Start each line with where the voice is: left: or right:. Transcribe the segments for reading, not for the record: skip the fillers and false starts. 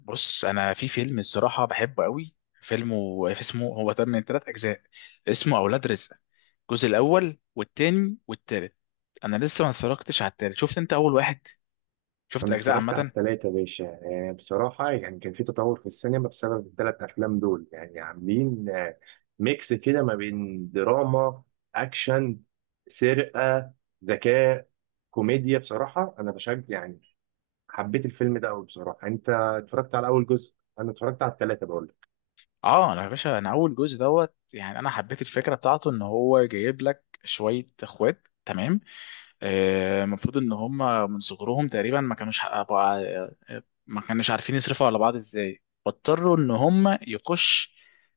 left: بص، انا في فيلم الصراحه بحبه قوي. فيلمه اسمه، هو تم من ثلاث اجزاء. اسمه اولاد رزق، الجزء الاول والتاني والتالت. انا لسه ما اتفرجتش على التالت. شفت انت اول واحد؟ شفت
right: انا
left: الاجزاء
right: اتفرجت على
left: عامه؟
right: التلاتة يا باشا، يعني بصراحة يعني كان في تطور في السينما بسبب التلات افلام دول، يعني عاملين ميكس كده ما بين دراما، اكشن، سرقة، ذكاء، كوميديا. بصراحة انا بشجع يعني، حبيت الفيلم ده قوي بصراحة. انت اتفرجت على اول جزء؟ انا اتفرجت على التلاتة بقول لك.
left: اه، انا يا باشا انا اول جزء دوت. يعني انا حبيت الفكره بتاعته ان هو جايب لك شويه اخوات تمام. المفروض ان هم من صغرهم تقريبا ما كانوش حققوا ما كانوش عارفين يصرفوا على بعض ازاي، فاضطروا ان هم يخش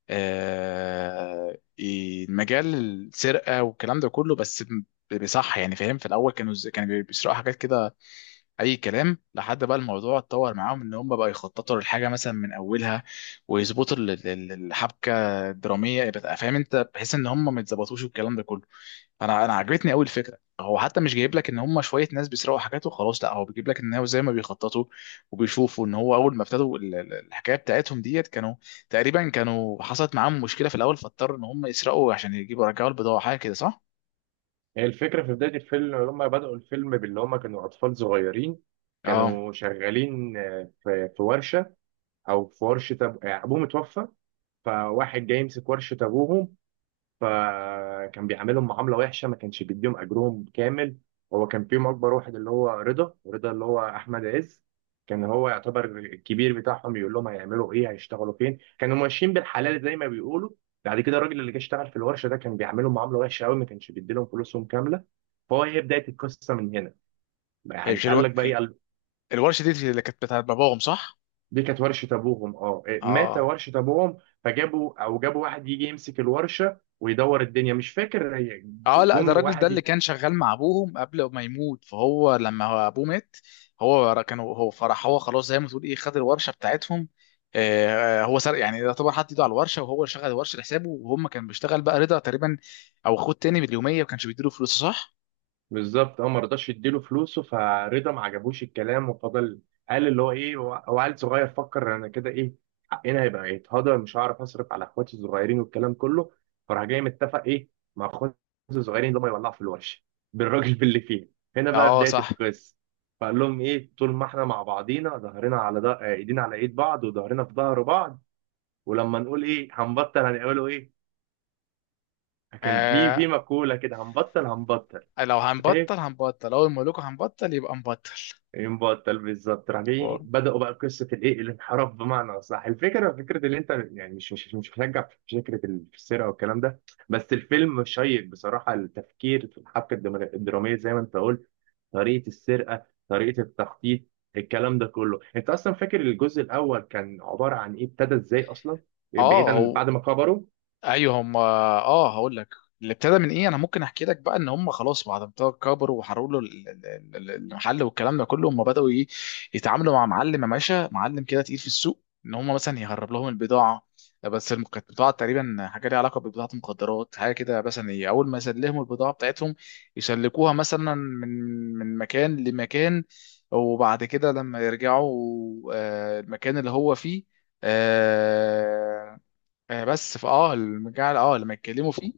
left: مجال السرقه والكلام ده كله، بس بصح يعني فاهم. في الاول كانوا كانوا بيسرقوا حاجات كده اي كلام. لحد بقى الموضوع اتطور معاهم، ان هم بقى يخططوا للحاجه مثلا من اولها، ويظبطوا الحبكه الدراميه. يبقى فاهم انت، بحيث ان هم ما يتظبطوش والكلام ده كله. انا عجبتني قوي الفكره. هو حتى مش جايب لك ان هم شويه ناس بيسرقوا حاجات وخلاص، لا، هو بيجيب لك ان هو زي ما بيخططوا وبيشوفوا. ان هو اول ما ابتدوا الحكايه بتاعتهم ديت كانوا تقريبا، كانوا حصلت معاهم مشكله في الاول، فاضطروا ان هم يسرقوا عشان يجيبوا يرجعوا البضاعه، حاجه كده صح؟
right: هي الفكرة في بداية الفيلم لما بدأوا الفيلم باللي هما كانوا اطفال صغيرين،
left: اه.
right: كانوا شغالين في ورشة، او في ورشة ابوه متوفى. فواحد جاي يمسك ورشة أبوهم، فكان بيعاملهم معاملة وحشة، ما كانش بيديهم أجرهم كامل. هو كان فيهم أكبر واحد اللي هو رضا اللي هو أحمد عز. كان هو يعتبر الكبير بتاعهم، يقول لهم هيعملوا إيه، هيشتغلوا فين. كانوا ماشيين بالحلال زي ما بيقولوا. بعد كده الراجل اللي جه اشتغل في الورشة ده كان بيعاملهم معاملة وحشة قوي، ما كانش بيديلهم فلوسهم كاملة. فهو هي بداية القصة من هنا.
left: هي
right: يعني
left: مش
right: قال لك بقى إيه؟
left: الورشه دي اللي كانت بتاعت باباهم صح؟
right: دي كانت ورشة أبوهم أه، إيه، مات.
left: اه،
right: ورشة أبوهم فجابوا أو جابوا واحد يجي يمسك الورشة ويدور الدنيا، مش فاكر هي
left: اه، لا، ده
right: جم
left: الراجل ده اللي
right: واحد.
left: كان شغال مع ابوهم قبل ما يموت، فهو لما هو ابوه مات. هو كان هو فرح. هو خلاص زي ما تقول ايه خد الورشه بتاعتهم. هو سرق يعني. ده طبعا حط ايده على الورشه، وهو اللي شغل الورشه لحسابه، وهم كان بيشتغل بقى رضا تقريبا. او خد تاني باليوميه وكانش بيديله فلوس صح؟
right: بالظبط اه، ما رضاش يديله فلوسه، فرضا ما عجبوش الكلام وفضل. قال اللي هو ايه، هو هو عيل صغير، فكر انا كده ايه، حقنا هيبقى يتهضم، مش هعرف اصرف على اخواتي الصغيرين والكلام كله. فراح جاي متفق ايه مع اخواتي الصغيرين اللي هم يولعوا في الورشه بالراجل باللي فيه. هنا بقى
left: اه،
right: بدايه
left: صح.
right: القصه. فقال لهم ايه، طول ما احنا مع بعضينا ظهرنا على ده، ايدينا على ايد بعض وظهرنا في ظهر بعض. ولما نقول ايه هنبطل هنقولوا ايه. كان في
left: آه
right: في مقوله كده، هنبطل
left: لو هنبطل هنبطل، اول ما اقول لكم هنبطل يبقى نبطل.
right: ينبع الطلب. بالظبط، راح جاي بدأوا بقى قصة الايه، الانحراف بمعنى أصح. الفكرة، فكرة اللي انت يعني، مش هشجع في فكرة السرقة والكلام ده، بس الفيلم شيق بصراحة. التفكير في الحبكة الدرامية زي ما انت قلت، طريقة السرقة، طريقة التخطيط، الكلام ده كله. انت اصلا فاكر الجزء الاول كان عبارة عن ايه؟ ابتدى ازاي اصلا؟
left: اه،
right: بعيدا عن
left: هو
right: بعد ما كبروا.
left: ايوه هم. اه، هقول لك. اللي ابتدى من ايه. انا ممكن احكي لك بقى، ان هم خلاص بعد ما ابتدوا كبروا وحرقوا له المحل والكلام ده كله. هم بداوا ايه، يتعاملوا مع معلم يا باشا، معلم كده تقيل في السوق، ان هم مثلا يهرب لهم البضاعه. بس كانت بضاعه تقريبا حاجه ليها علاقه ببضاعه مخدرات، حاجه كده مثلا. ايه اول ما يسلموا البضاعه بتاعتهم يسلكوها مثلا من مكان لمكان. وبعد كده لما يرجعوا المكان اللي هو فيه. آه، بس فاه المجال لما يتكلموا فيه.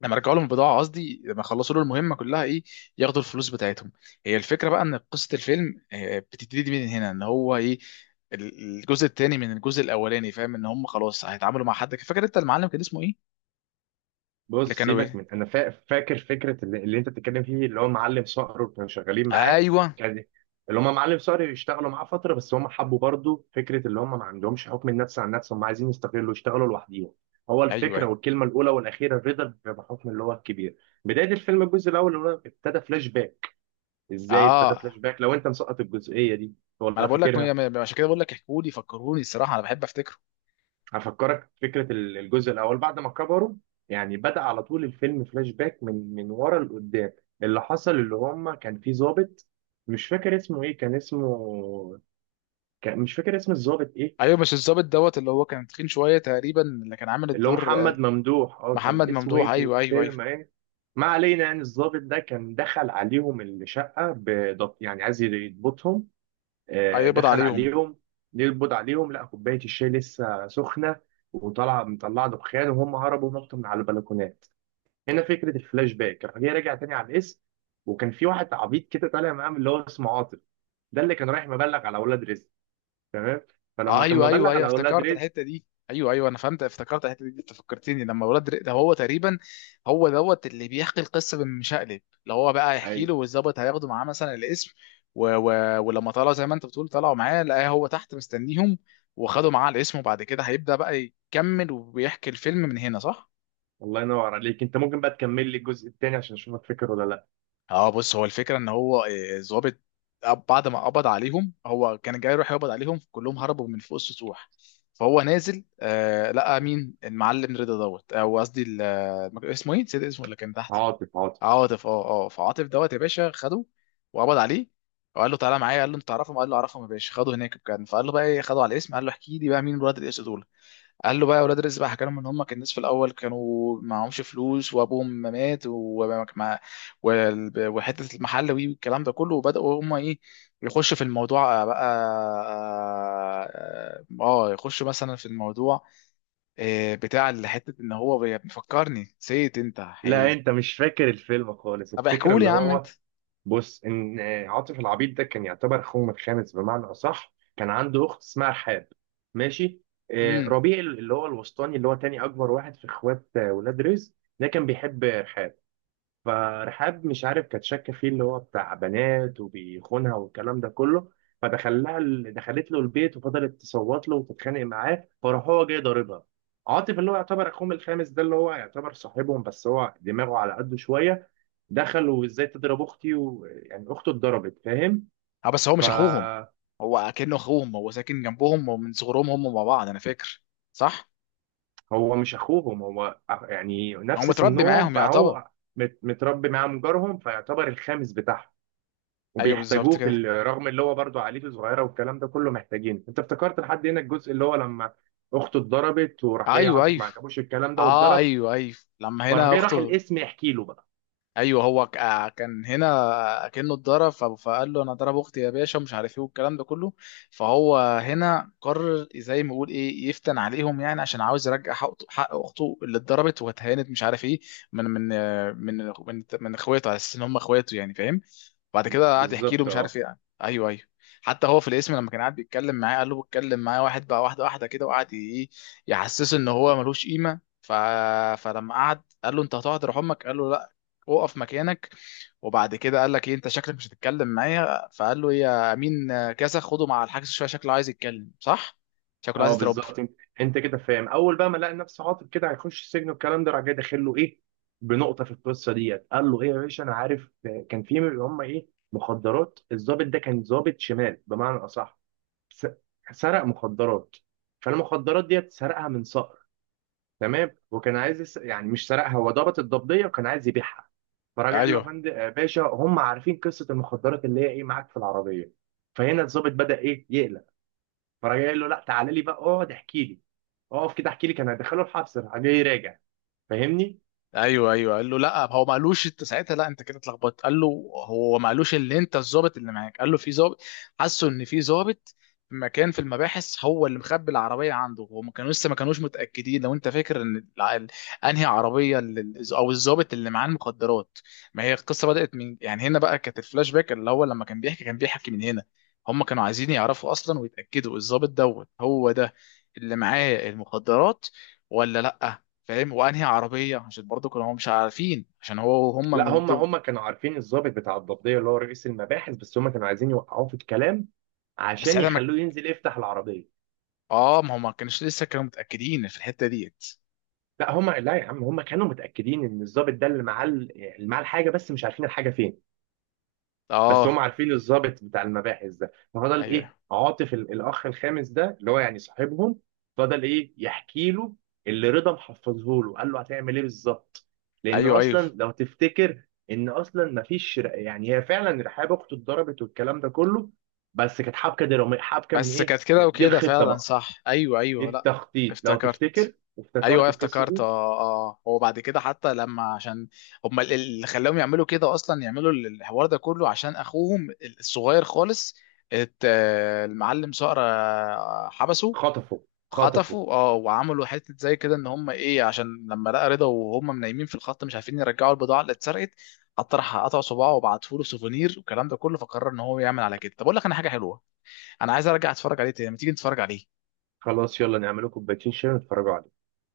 left: لما رجعوا لهم البضاعه، قصدي لما خلصوا له المهمه كلها ايه، ياخدوا الفلوس بتاعتهم. هي الفكره بقى ان قصه الفيلم بتبتدي من هنا، ان هو ايه. الجزء الثاني من الجزء الاولاني، فاهم ان هم خلاص هيتعاملوا مع حد. فاكر انت المعلم كان اسمه ايه؟ اللي
right: بص
left: كانوا
right: سيبك
left: بيه.
right: من انا فاكر فكره اللي انت بتتكلم فيه، اللي هو معلم صقر وكانوا شغالين معاه.
left: ايوه،
right: كان اللي هم معلم صقر يشتغلوا معاه فتره، بس هم حبوا برضو فكره اللي هم ما عندهمش حكم النفس عن نفسهم، هم عايزين يستقلوا يشتغلوا لوحديهم. هو
left: ايوه،
right: الفكره
left: أيوه.
right: والكلمه الاولى والاخيره الرضا بحكم اللي هو الكبير. بدايه الفيلم الجزء الاول اللي هو ابتدى فلاش باك، ازاي ابتدى
left: اه،
right: فلاش باك، لو انت مسقط الجزئيه دي
left: ما انا
right: ولا
left: بقول لك
right: فاكرها؟
left: عشان كده بقول لك، احكوا لي، فكروني الصراحه، انا بحب افتكره.
right: هفكرك فكرة الجزء الأول بعد ما كبروا. يعني بدأ على طول الفيلم فلاش باك، من ورا لقدام. اللي حصل اللي هم كان في ضابط، مش فاكر اسمه إيه، كان اسمه، كان مش فاكر اسم الضابط إيه،
left: ايوه، مش الظابط دوت اللي هو كان تخين شويه تقريبا، اللي كان عامل
right: اللي هو
left: الدور
right: محمد ممدوح أه،
left: محمد
right: كان اسمه
left: ممدوح.
right: إيه في
left: ايوه، ايوه، ايوه.
right: الفيلم إيه. ما علينا، يعني الضابط ده كان دخل عليهم الشقة بضبط، يعني عايز يضبطهم.
left: هيقبض
right: دخل
left: عليهم.
right: عليهم يقبض عليهم، لقى كوباية الشاي لسه سخنة، وطلع مطلع دخان، وهم هربوا نطوا من على البلكونات. هنا فكره الفلاش باك. راح جاي راجع تاني على الاسم، وكان في واحد عبيط كده طالع معاه من اللي هو اسمه عاطف، ده اللي كان رايح مبلغ على اولاد رزق، تمام؟ فلما كان
left: ايوه،
right: مبلغ
left: ايوه، ايوه
right: على اولاد
left: افتكرت
right: رزق
left: الحته دي. ايوه، ايوه، انا فهمت افتكرت الحته دي. انت فكرتني لما ولاد ده هو تقريبا. هو دوت اللي بيحكي القصه بالمشقلب، اللي هو بقى
right: اي،
left: يحكي له، والظابط هياخده معاه مثلا الاسم. ولما طلع زي ما انت بتقول، طلعوا معاه لقاه هو تحت مستنيهم. وخدوا معاه الاسم، وبعد كده هيبدا بقى يكمل، وبيحكي الفيلم من هنا صح؟
right: الله ينور عليك. انت ممكن بقى تكمل لي الجزء التاني عشان اشوفك فاكر ولا لا؟
left: اه، بص. هو الفكره ان هو ظابط. بعد ما قبض عليهم، هو كان جاي يروح يقبض عليهم كلهم، هربوا من فوق السطوح. فهو نازل، لقى مين؟ المعلم رضا دوت، او قصدي اسمه ايه نسيت اسمه، اللي كان تحت.
right: عاطف،
left: عاطف، اه، اه. فعاطف دوت يا باشا خده، وقبض عليه، وقال له تعالى معايا. قال له انت تعرفهم؟ قال له اعرفهم يا باشا. خده هناك كان، فقال له بقى ايه، خده على الاسم. قال له احكي لي بقى مين الولاد الاسود دول. قال له بقى يا ولاد رزق بقى. حكى لهم ان هم كان الناس في الاول كانوا معهمش فلوس، وابوهم ما مات، وحته المحل والكلام ده كله، وبداوا هم ايه يخشوا في الموضوع بقى. اه. يخشوا مثلا في الموضوع بتاع اللي حته ان هو بيفكرني نسيت انت.
right: لا انت
left: ايه؟
right: مش فاكر الفيلم خالص.
left: طب
right: الفكره
left: احكوا لي
right: اللي
left: يا عم انت.
right: هو، بص، ان عاطف العبيد ده كان يعتبر اخوهم الخامس، بمعنى اصح كان عنده اخت اسمها رحاب، ماشي؟
left: امم
right: ربيع اللي هو الوسطاني، اللي هو تاني اكبر واحد في اخوات ولاد رزق، ده كان بيحب رحاب. فرحاب مش عارف كانت شاكه فيه، اللي هو بتاع بنات وبيخونها والكلام ده كله. دخلت له البيت وفضلت تصوت له وتتخانق معاه، فراح هو جاي ضاربها. عاطف اللي هو يعتبر اخوهم الخامس ده، اللي هو يعتبر صاحبهم بس هو دماغه على قده شويه، دخلوا ازاي تضرب اختي، ويعني اخته اتضربت، فاهم؟
left: اه، بس هو مش اخوهم.
right: فهو
left: هو اكنه اخوهم، هو ساكن جنبهم ومن صغرهم هم مع بعض. انا فاكر صح.
right: مش اخوهم، هو يعني
left: هو
right: نفس
left: متربي
right: سنهم،
left: معاهم يعتبر.
right: فهو متربي معاهم جارهم، فيعتبر الخامس بتاعهم
left: ايوه، بالظبط
right: وبيحتاجوه في
left: كده.
right: رغم اللي هو برضه عائلته صغيره والكلام ده كله محتاجينه. انت افتكرت لحد هنا الجزء اللي هو لما اخته اتضربت، وراح جاي
left: ايوه،
right: عاطف
left: ايوه.
right: ما عجبوش الكلام ده
left: اه،
right: واتضرب.
left: ايوه، ايوه لما
right: فراح
left: هنا
right: جاي راح
left: اخته.
right: الاسم يحكي له بقى،
left: ايوه. هو كان هنا كأنه اتضرب. فقال له انا ضرب اختي يا باشا ومش عارف ايه والكلام ده كله. فهو هنا قرر، زي ما يقول ايه، يفتن عليهم، يعني عشان عاوز يرجع حق حق اخته اللي اتضربت واتهانت مش عارف ايه. من من آه، من من من اخواته على اساس ان هم اخواته يعني فاهم. بعد كده قعد يحكي له
right: بالظبط
left: مش عارف
right: اه.
left: ايه. ايوه، ايوه. حتى هو في الاسم، لما كان قاعد بيتكلم معاه قال له بتكلم معاه واحد بقى، واحده واحده كده، وقعد ايه يحسسه ان هو ملوش قيمه. فلما قعد قال له انت هتقعد روح امك. قال له لا، اقف مكانك. وبعد كده قال لك ايه، انت شكلك مش هتتكلم معايا. فقال له إيه يا امين؟ كذا، خده مع الحجز شويه، شكله عايز يتكلم صح، شكله عايز
right: اه
left: يترب.
right: بالظبط، انت انت كده فاهم. اول بقى ما لقى نفسه عاطل كده هيخش السجن والكلام ده، راح جاي داخل له ايه بنقطه في القصه ديت، قال له ايه يا باشا، انا عارف كان في اللي هم ايه، مخدرات. الضابط ده كان ضابط شمال بمعنى اصح، س- سرق مخدرات. فالمخدرات ديت سرقها من صقر، تمام، وكان عايز يعني مش سرقها، هو ضابط الضبطيه وكان عايز يبيعها. فراجع قال له يا
left: ايوه،
right: فندم باشا، هم عارفين قصه المخدرات اللي هي ايه معاك في العربيه. فهنا الضابط بدأ ايه، يقلق. فراجع قايل له لا، تعالى لي بقى اقعد احكي لي، اقف كده احكي لي. كان هيدخله الحبس، راح جاي راجع، فاهمني؟
left: ايوه، ايوه. قال له لا، هو ما قالوش انت ساعتها. لا، انت كده اتلخبطت. قال له هو ما قالوش اللي انت الظابط اللي معاك. قال له في ظابط، حسوا ان في ظابط في مكان في المباحث هو اللي مخبي العربيه عنده. وما كانوا لسه، ما كانوش متاكدين لو انت فاكر، ان انهي عربيه او الظابط اللي معاه المخدرات. ما هي القصه بدات من يعني هنا بقى كانت الفلاش باك، اللي هو لما كان بيحكي من هنا. هم كانوا عايزين يعرفوا اصلا ويتاكدوا الظابط دوت هو ده اللي معاه المخدرات ولا لا. فاهم. وانهي عربيه، عشان برضه كانوا هم مش عارفين، عشان هو وهم
right: لا،
left: من
right: هم
left: دول.
right: هم كانوا عارفين الضابط بتاع الضبطيه اللي هو رئيس المباحث، بس هم كانوا عايزين يوقعوه في الكلام
left: بس
right: عشان
left: ساعتها
right: يخلوه ينزل يفتح العربيه.
left: ما هم ما كانوش لسه، كانوا متاكدين في الحته ديت.
right: لا هم، لا يا عم، هم كانوا متاكدين ان الضابط ده اللي معاه اللي معاه الحاجه، بس مش عارفين الحاجه فين. بس
left: اه،
right: هم عارفين الضابط بتاع المباحث ده. ففضل
left: ايوه،
right: ايه عاطف الاخ الخامس ده اللي هو يعني صاحبهم، فضل ايه يحكي له اللي رضا محفظه له. قال له هتعمل ايه بالظبط، لان
left: ايوه، ايوه.
right: اصلا لو تفتكر ان اصلا مفيش يعني هي فعلا رحاب اخته اتضربت والكلام ده كله، بس كانت حبكه دراميه، حبكه من
left: بس
right: ايه
left: كانت كده
right: دي،
left: وكده
right: الخطه
left: فعلا
right: بقى،
left: صح. ايوه،
right: دي
left: ايوه، لا.
right: التخطيط. لو
left: افتكرت.
right: تفتكر
left: ايوه
right: وافتكرت القصه
left: افتكرت،
right: دي.
left: اه، اه. هو بعد كده حتى لما، عشان هم اللي خلاهم يعملوا كده اصلا، يعملوا الحوار ده كله عشان اخوهم الصغير خالص. المعلم صقر حبسه.
right: خطفوا خطفوا
left: خطفوا، اه. وعملوا حته زي كده ان هم ايه، عشان لما لقى رضا وهم نايمين في الخط مش عارفين يرجعوا البضاعه اللي اتسرقت. حتى راح قطع صباعه وبعته له سوفونير والكلام ده كله. فقرر ان هو يعمل على كده. طب اقول لك انا حاجه حلوه، انا عايز ارجع اتفرج عليه تاني. ما تيجي نتفرج عليه.
right: خلاص، يلا نعمل لكم كوبايتين شاي ونتفرجوا عليه.